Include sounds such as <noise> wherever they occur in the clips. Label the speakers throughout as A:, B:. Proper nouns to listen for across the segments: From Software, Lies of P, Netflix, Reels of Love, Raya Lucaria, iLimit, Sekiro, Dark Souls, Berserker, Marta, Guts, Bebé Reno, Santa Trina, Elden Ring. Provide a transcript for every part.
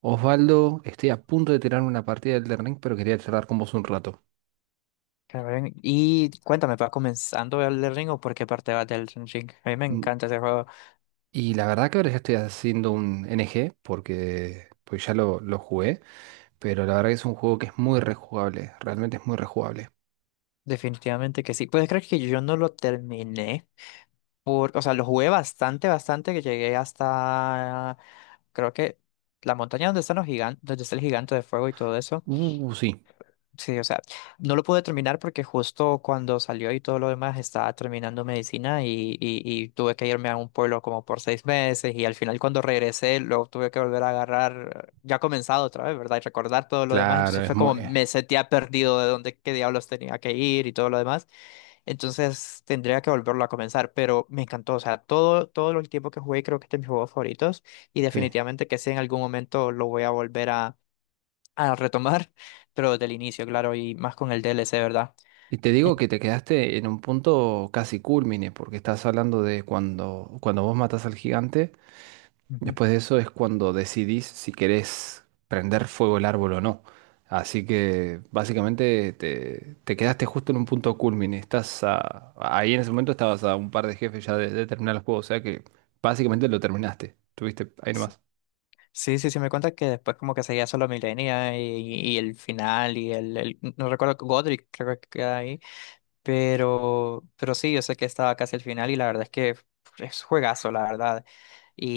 A: Osvaldo, estoy a punto de tirar una partida del Elden Ring, pero quería charlar con vos un rato.
B: Claro, ven. Y cuéntame, ¿va comenzando el del Ring o por qué parte vas del Ring? A mí me
A: Mm.
B: encanta ese juego,
A: Y la verdad que ahora ya estoy haciendo un NG porque pues ya lo jugué, pero la verdad que es un juego que es muy rejugable, realmente es muy rejugable.
B: definitivamente que sí. Puedes creer que yo no lo terminé, por, o sea, lo jugué bastante, bastante, que llegué hasta, creo que la montaña donde están los gigantes, donde está el gigante de fuego y todo eso.
A: Sí,
B: Sí, o sea, no lo pude terminar porque justo cuando salió y todo lo demás estaba terminando medicina y tuve que irme a un pueblo como por seis meses y al final cuando regresé lo tuve que volver a agarrar, ya comenzado otra vez, ¿verdad? Y recordar todo lo demás,
A: claro,
B: entonces
A: es
B: fue
A: muy...
B: como me sentía perdido de dónde, qué diablos tenía que ir y todo lo demás, entonces tendría que volverlo a comenzar, pero me encantó, o sea, todo, todo el tiempo que jugué creo que este es de mis juegos favoritos y
A: sí.
B: definitivamente que si en algún momento lo voy a volver a retomar, pero desde el inicio, claro, y más con el DLC, ¿verdad?
A: Y te
B: En-
A: digo que te quedaste en un punto casi culmine, porque estás hablando de cuando vos matas al gigante.
B: Ujú.
A: Después de eso es cuando decidís si querés prender fuego el árbol o no. Así que básicamente te quedaste justo en un punto culmine. Ahí en ese momento estabas a un par de jefes ya de terminar el juego. O sea que básicamente lo terminaste. Tuviste ahí nomás.
B: Sí, sí, sí, me cuenta que después como que seguía solo Milenia y el final y el no recuerdo, Godric creo que queda ahí, pero sí, yo sé que estaba casi el final y la verdad es que es juegazo, la verdad.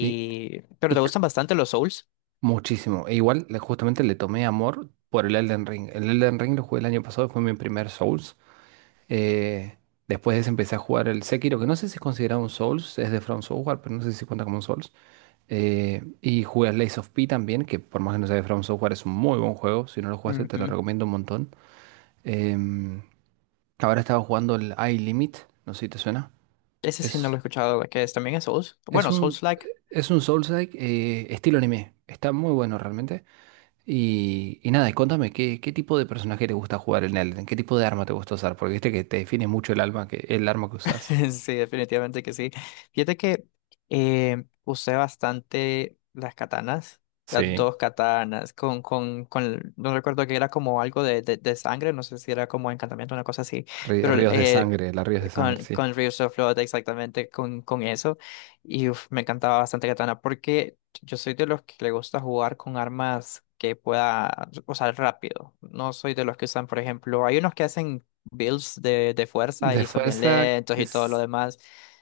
A: Y, y
B: pero te
A: c-
B: gustan bastante los Souls.
A: Muchísimo. Justamente le tomé amor por el Elden Ring. El Elden Ring lo jugué el año pasado, fue mi primer Souls. Eh, Después de ese empecé a jugar el Sekiro, que no sé si es considerado un Souls, es de From Software, pero no sé si cuenta como un Souls. Y jugué a Lies of P también, que por más que no sea de From Software es un muy buen juego. Si no lo jugaste, te lo
B: Ujú.
A: recomiendo un montón. Em, Ahora estaba jugando el iLimit, no sé si te suena.
B: Ese sí no lo he
A: Es,
B: escuchado, que es, también es Souls.
A: es
B: Bueno,
A: un,
B: Souls-like.
A: es un Souls-like estilo anime. Está muy bueno realmente. Y nada, y contame, ¿qué, qué tipo de personaje te gusta jugar en Elden? ¿Qué tipo de arma te gusta usar? Porque viste que te define mucho el alma que, el arma que usas.
B: <laughs> Sí, definitivamente que sí. Fíjate que usé bastante las katanas, las
A: Sí,
B: dos katanas, con, no recuerdo que era como algo de, de sangre, no sé si era como encantamiento, una cosa así, pero
A: ríos de sangre, las ríos de sangre, sí.
B: con Reels of Love, exactamente con eso. Y uf, me encantaba bastante Katana porque yo soy de los que le gusta jugar con armas que pueda usar rápido. No soy de los que usan, por ejemplo, hay unos que hacen builds de, fuerza
A: De
B: y son bien
A: fuerza,
B: lentos
A: que
B: y todo lo demás.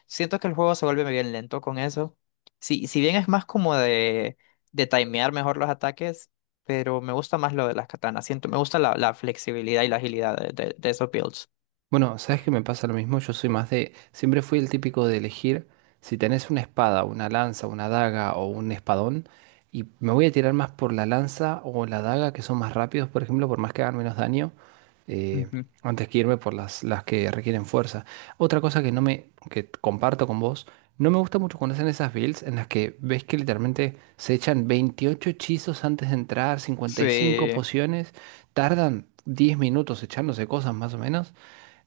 B: Siento que el juego se vuelve bien lento con eso. Si, si bien es más como de timear mejor los ataques, pero me gusta más lo de las katanas. Siento, me gusta la, la flexibilidad y la agilidad de, de esos builds.
A: bueno, ¿sabes que me pasa lo mismo? Yo soy más de... Siempre fui el típico de elegir si tenés una espada, una lanza, una daga o un espadón. Y me voy a tirar más por la lanza o la daga, que son más rápidos, por ejemplo, por más que hagan menos daño, eh,
B: Ujú.
A: antes que irme por las que requieren fuerza. Otra cosa que no me... que comparto con vos, no me gusta mucho cuando hacen esas builds en las que ves que literalmente se echan 28 hechizos antes de entrar, 55
B: Sí.
A: pociones, tardan 10 minutos echándose cosas más o menos.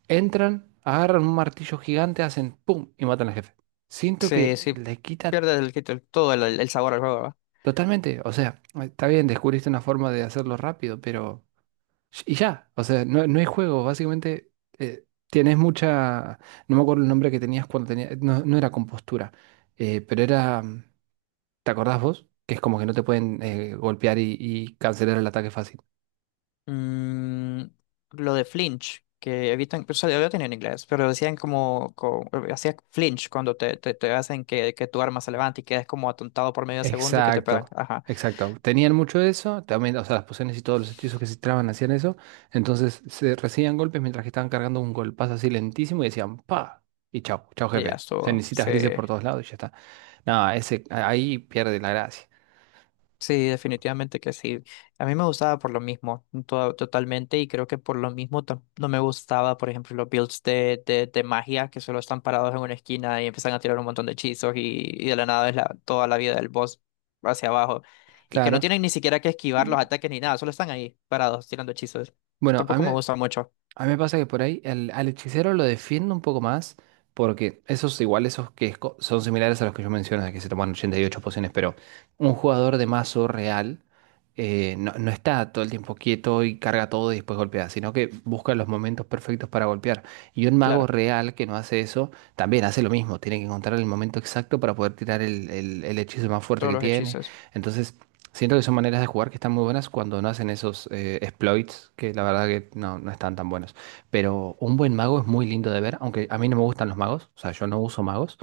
A: Entran, agarran un martillo gigante, hacen ¡pum! Y matan al jefe. Siento
B: Sí,
A: que
B: sí,
A: le quita
B: pierdes el, todo el sabor al juego, ¿verdad?
A: totalmente. O sea, está bien, descubriste una forma de hacerlo rápido, pero... Y ya, o sea, no, no hay juego. Básicamente, tienes mucha... No me acuerdo el nombre que tenías cuando tenías... No, no era compostura, pero era... ¿Te acordás vos? Que es como que no te pueden golpear y cancelar el ataque fácil.
B: Mm, lo de flinch, que evitan, pues, yo lo tenía en inglés, pero decían como, hacías flinch cuando te, te hacen que tu arma se levante y quedes como atontado por medio segundo y que te pegan.
A: Exacto,
B: Ajá,
A: exacto. Tenían mucho de eso, también, o sea, las pociones y todos los hechizos que se tiraban hacían eso. Entonces se recibían golpes mientras que estaban cargando un golpazo así lentísimo y decían ¡pa! Y chao, chao
B: y ya
A: jefe.
B: estuvo,
A: Cenicitas
B: sí.
A: grises por todos lados y ya está. No, ese, ahí pierde la gracia.
B: Sí, definitivamente que sí. A mí me gustaba por lo mismo, totalmente, y creo que por lo mismo no me gustaba, por ejemplo, los builds de, de magia que solo están parados en una esquina y empiezan a tirar un montón de hechizos y de la nada es la, toda la vida del boss hacia abajo y que no
A: Claro.
B: tienen ni siquiera que esquivar
A: Mm.
B: los ataques ni nada, solo están ahí parados tirando hechizos.
A: Bueno, a
B: Tampoco
A: mí,
B: me gusta mucho,
A: a mí me pasa que por ahí al hechicero lo defiendo un poco más, porque esos igual, esos que son similares a los que yo menciono, de que se toman 88 pociones, pero un jugador de mazo real no, no está todo el tiempo quieto y carga todo y después golpea, sino que busca los momentos perfectos para golpear. Y un mago
B: claro,
A: real que no hace eso, también hace lo mismo, tiene que encontrar el momento exacto para poder tirar el el hechizo más fuerte
B: todos
A: que
B: los
A: tiene.
B: hechizos.
A: Entonces... Siento que son maneras de jugar que están muy buenas cuando no hacen esos exploits, que la verdad que no, no están tan buenos. Pero un buen mago es muy lindo de ver, aunque a mí no me gustan los magos, o sea, yo no uso magos,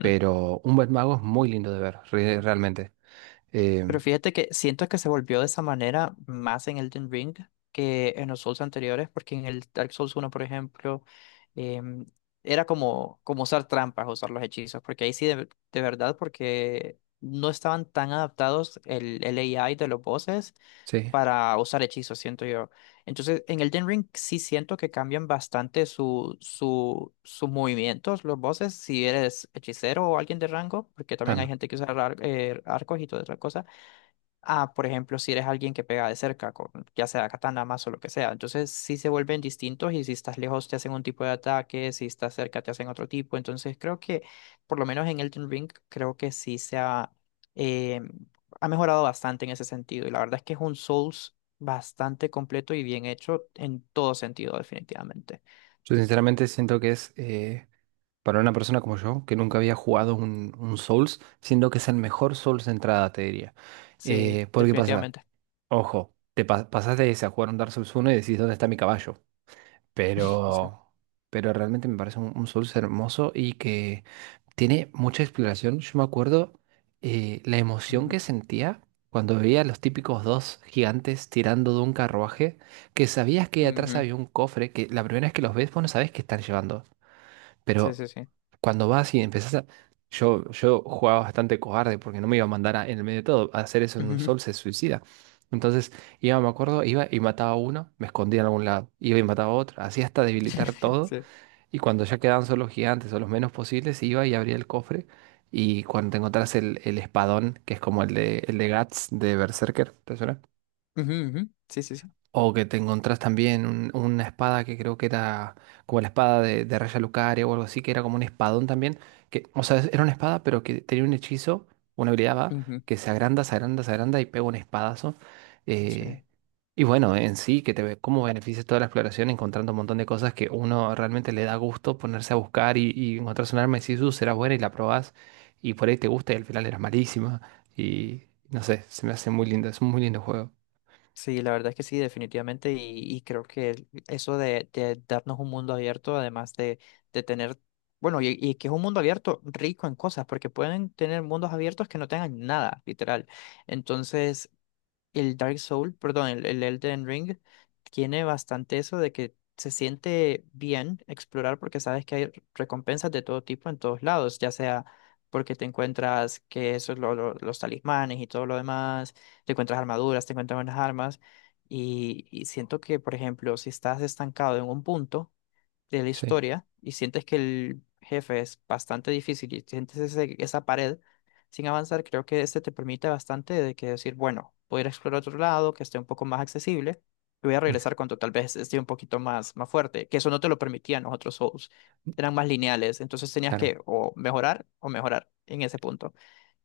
A: pero un buen mago es muy lindo de ver, realmente. Eh,
B: Pero fíjate que siento que se volvió de esa manera más en Elden Ring que en los Souls anteriores, porque en el Dark Souls uno por ejemplo, em, era como, como usar trampas, usar los hechizos, porque ahí sí, de verdad, porque no estaban tan adaptados el AI de los bosses
A: sí,
B: para usar hechizos, siento yo. Entonces, en Elden Ring sí siento que cambian bastante su, su, sus movimientos, los bosses, si eres hechicero o alguien de rango, porque también hay
A: claro.
B: gente que usa arcos y toda esa cosa a, por ejemplo, si eres alguien que pega de cerca, con, ya sea katana, mazo, lo que sea. Entonces sí se vuelven distintos y si estás lejos te hacen un tipo de ataque, si estás cerca te hacen otro tipo. Entonces creo que, por lo menos en Elden Ring, creo que sí se ha, eh, ha mejorado bastante en ese sentido. Y la verdad es que es un Souls bastante completo y bien hecho en todo sentido, definitivamente.
A: Yo sinceramente siento que es, para una persona como yo, que nunca había jugado un Souls, siento que es el mejor Souls de entrada, te diría.
B: Sí,
A: ¿Por qué pasa?
B: definitivamente.
A: Ojo, pasás de ese a jugar un Dark Souls uno y decís, ¿dónde está mi caballo?
B: <laughs> Sí.
A: Pero, pero realmente me parece un Souls hermoso y que tiene mucha exploración. Yo me acuerdo la emoción
B: Ujú.
A: que sentía cuando veía a los típicos dos gigantes tirando de un carruaje, que sabías que atrás
B: Ujú.
A: había un cofre, que la primera vez que los ves, vos no sabés qué están llevando.
B: Sí,
A: Pero
B: sí, sí.
A: cuando vas y empezás a... Yo jugaba bastante cobarde porque no me iba a mandar en el medio de todo. A hacer eso en un
B: Ujú.
A: sol se suicida. Entonces, iba, me acuerdo, iba y mataba a uno, me escondía en algún lado. Iba y mataba a otro, así hasta debilitar
B: <laughs>
A: todo.
B: Sí.
A: Y cuando ya quedaban solo los gigantes o los menos posibles, iba y abría el cofre. Y cuando te encontrás el espadón, que es como el de Guts de Berserker, ¿te suena?
B: Ujú, ujú. Sí, sí, sí.
A: O que te encontrás también una espada que creo que era como la espada de Raya Lucaria o algo así, que era como un espadón también. Que, o sea, era una espada, pero que tenía un hechizo, una habilidad va,
B: Ujú.
A: que se agranda, se agranda, se agranda y pega un espadazo.
B: Sí.
A: Eh, y bueno, en sí, que te ve cómo beneficia toda la exploración encontrando un montón de cosas que uno realmente le da gusto ponerse a buscar y encontrás un arma y decís, será buena y la probás. Y por ahí te gusta y al final eras malísima. Y no sé, se me hace muy lindo, es un muy lindo juego.
B: Sí, la verdad es que sí, definitivamente, y creo que el- eso de, darnos un mundo abierto, además de tener, bueno, y que es un mundo abierto rico en cosas, porque pueden tener mundos abiertos que no tengan nada, literal. Entonces, el Dark Soul, perdón, el Elden Ring, tiene bastante eso de que se siente bien explorar porque sabes que hay recompensas de todo tipo en todos lados, ya sea porque te encuentras que eso es los talismanes y todo lo demás, te encuentras armaduras, te encuentras buenas armas, y siento que, por ejemplo, si estás estancado en un punto, de la
A: Sí.
B: historia y sientes que el jefe es bastante difícil y sientes esa pared sin avanzar, creo que este te permite bastante de que decir, bueno, voy a ir a explorar otro lado que esté un poco más accesible y voy a regresar cuando tal vez esté un poquito más, más fuerte, que eso no te lo permitían los otros Souls, eran más lineales, entonces tenías
A: Claro.
B: que o mejorar en ese punto.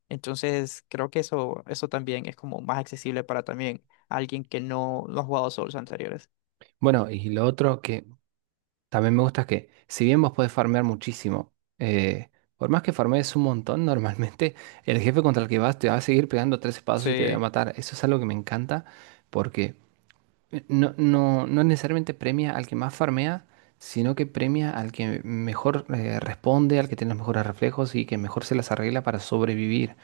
B: Entonces creo que eso también es como más accesible para también alguien que no, no ha jugado Souls anteriores.
A: Bueno, y lo otro que también me gusta es que, si bien vos podés farmear muchísimo, por más que farmees un montón, <laughs> normalmente el jefe contra el que vas te va a seguir pegando tres espadas y te va a
B: Sí.
A: matar. Eso es algo que me encanta porque no, no, no necesariamente premia al que más farmea, sino que premia al que mejor responde, al que tiene los mejores reflejos y que mejor se las arregla para sobrevivir.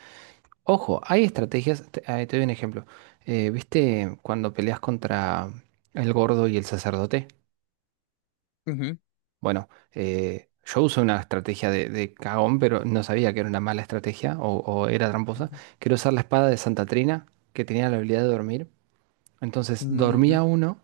A: Ojo, hay estrategias, te doy un ejemplo. ¿Viste cuando peleas contra el gordo y el sacerdote?
B: Ujú.
A: Bueno, yo usé una estrategia de cagón, pero no sabía que era una mala estrategia o era tramposa.
B: Ujú.
A: Quiero usar la espada de Santa Trina, que tenía la habilidad de dormir. Entonces
B: Ujú.
A: dormía uno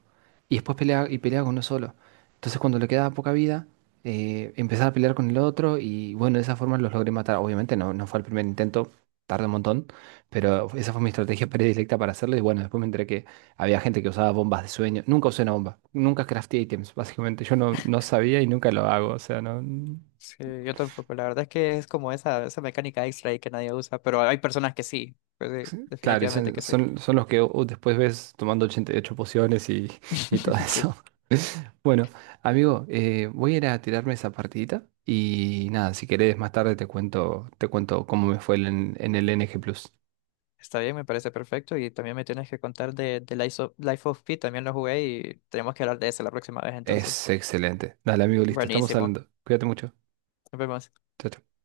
A: y después peleaba, y peleaba con uno solo. Entonces cuando le quedaba poca vida, empezaba a pelear con el otro y bueno, de esa forma los logré matar. Obviamente no, no fue el primer intento, tardé un montón, pero esa fue mi estrategia <laughs> predilecta para hacerlo y bueno, después me enteré que había gente que usaba bombas de sueño. Nunca usé una bomba, nunca crafté ítems, básicamente. Yo no, no sabía y nunca lo hago, o sea, no...
B: Sí, yo tampoco. La verdad es que es como esa mecánica extra ahí que nadie usa, pero hay personas que sí. Pues sí,
A: Sí, claro, y
B: definitivamente que sí.
A: son los que después ves tomando 88 pociones y todo
B: <laughs> Sí,
A: eso. Bueno, amigo, voy a ir a tirarme esa partidita y nada, si querés más tarde te cuento cómo me fue en el NG+.
B: está bien, me parece perfecto. Y también me tienes que contar de Life of, Pi, también lo jugué y tenemos que hablar de eso la próxima vez entonces.
A: Es excelente. Dale, amigo, listo, estamos
B: Buenísimo.
A: hablando. Cuídate mucho.
B: Nos vemos.
A: Chao, chao.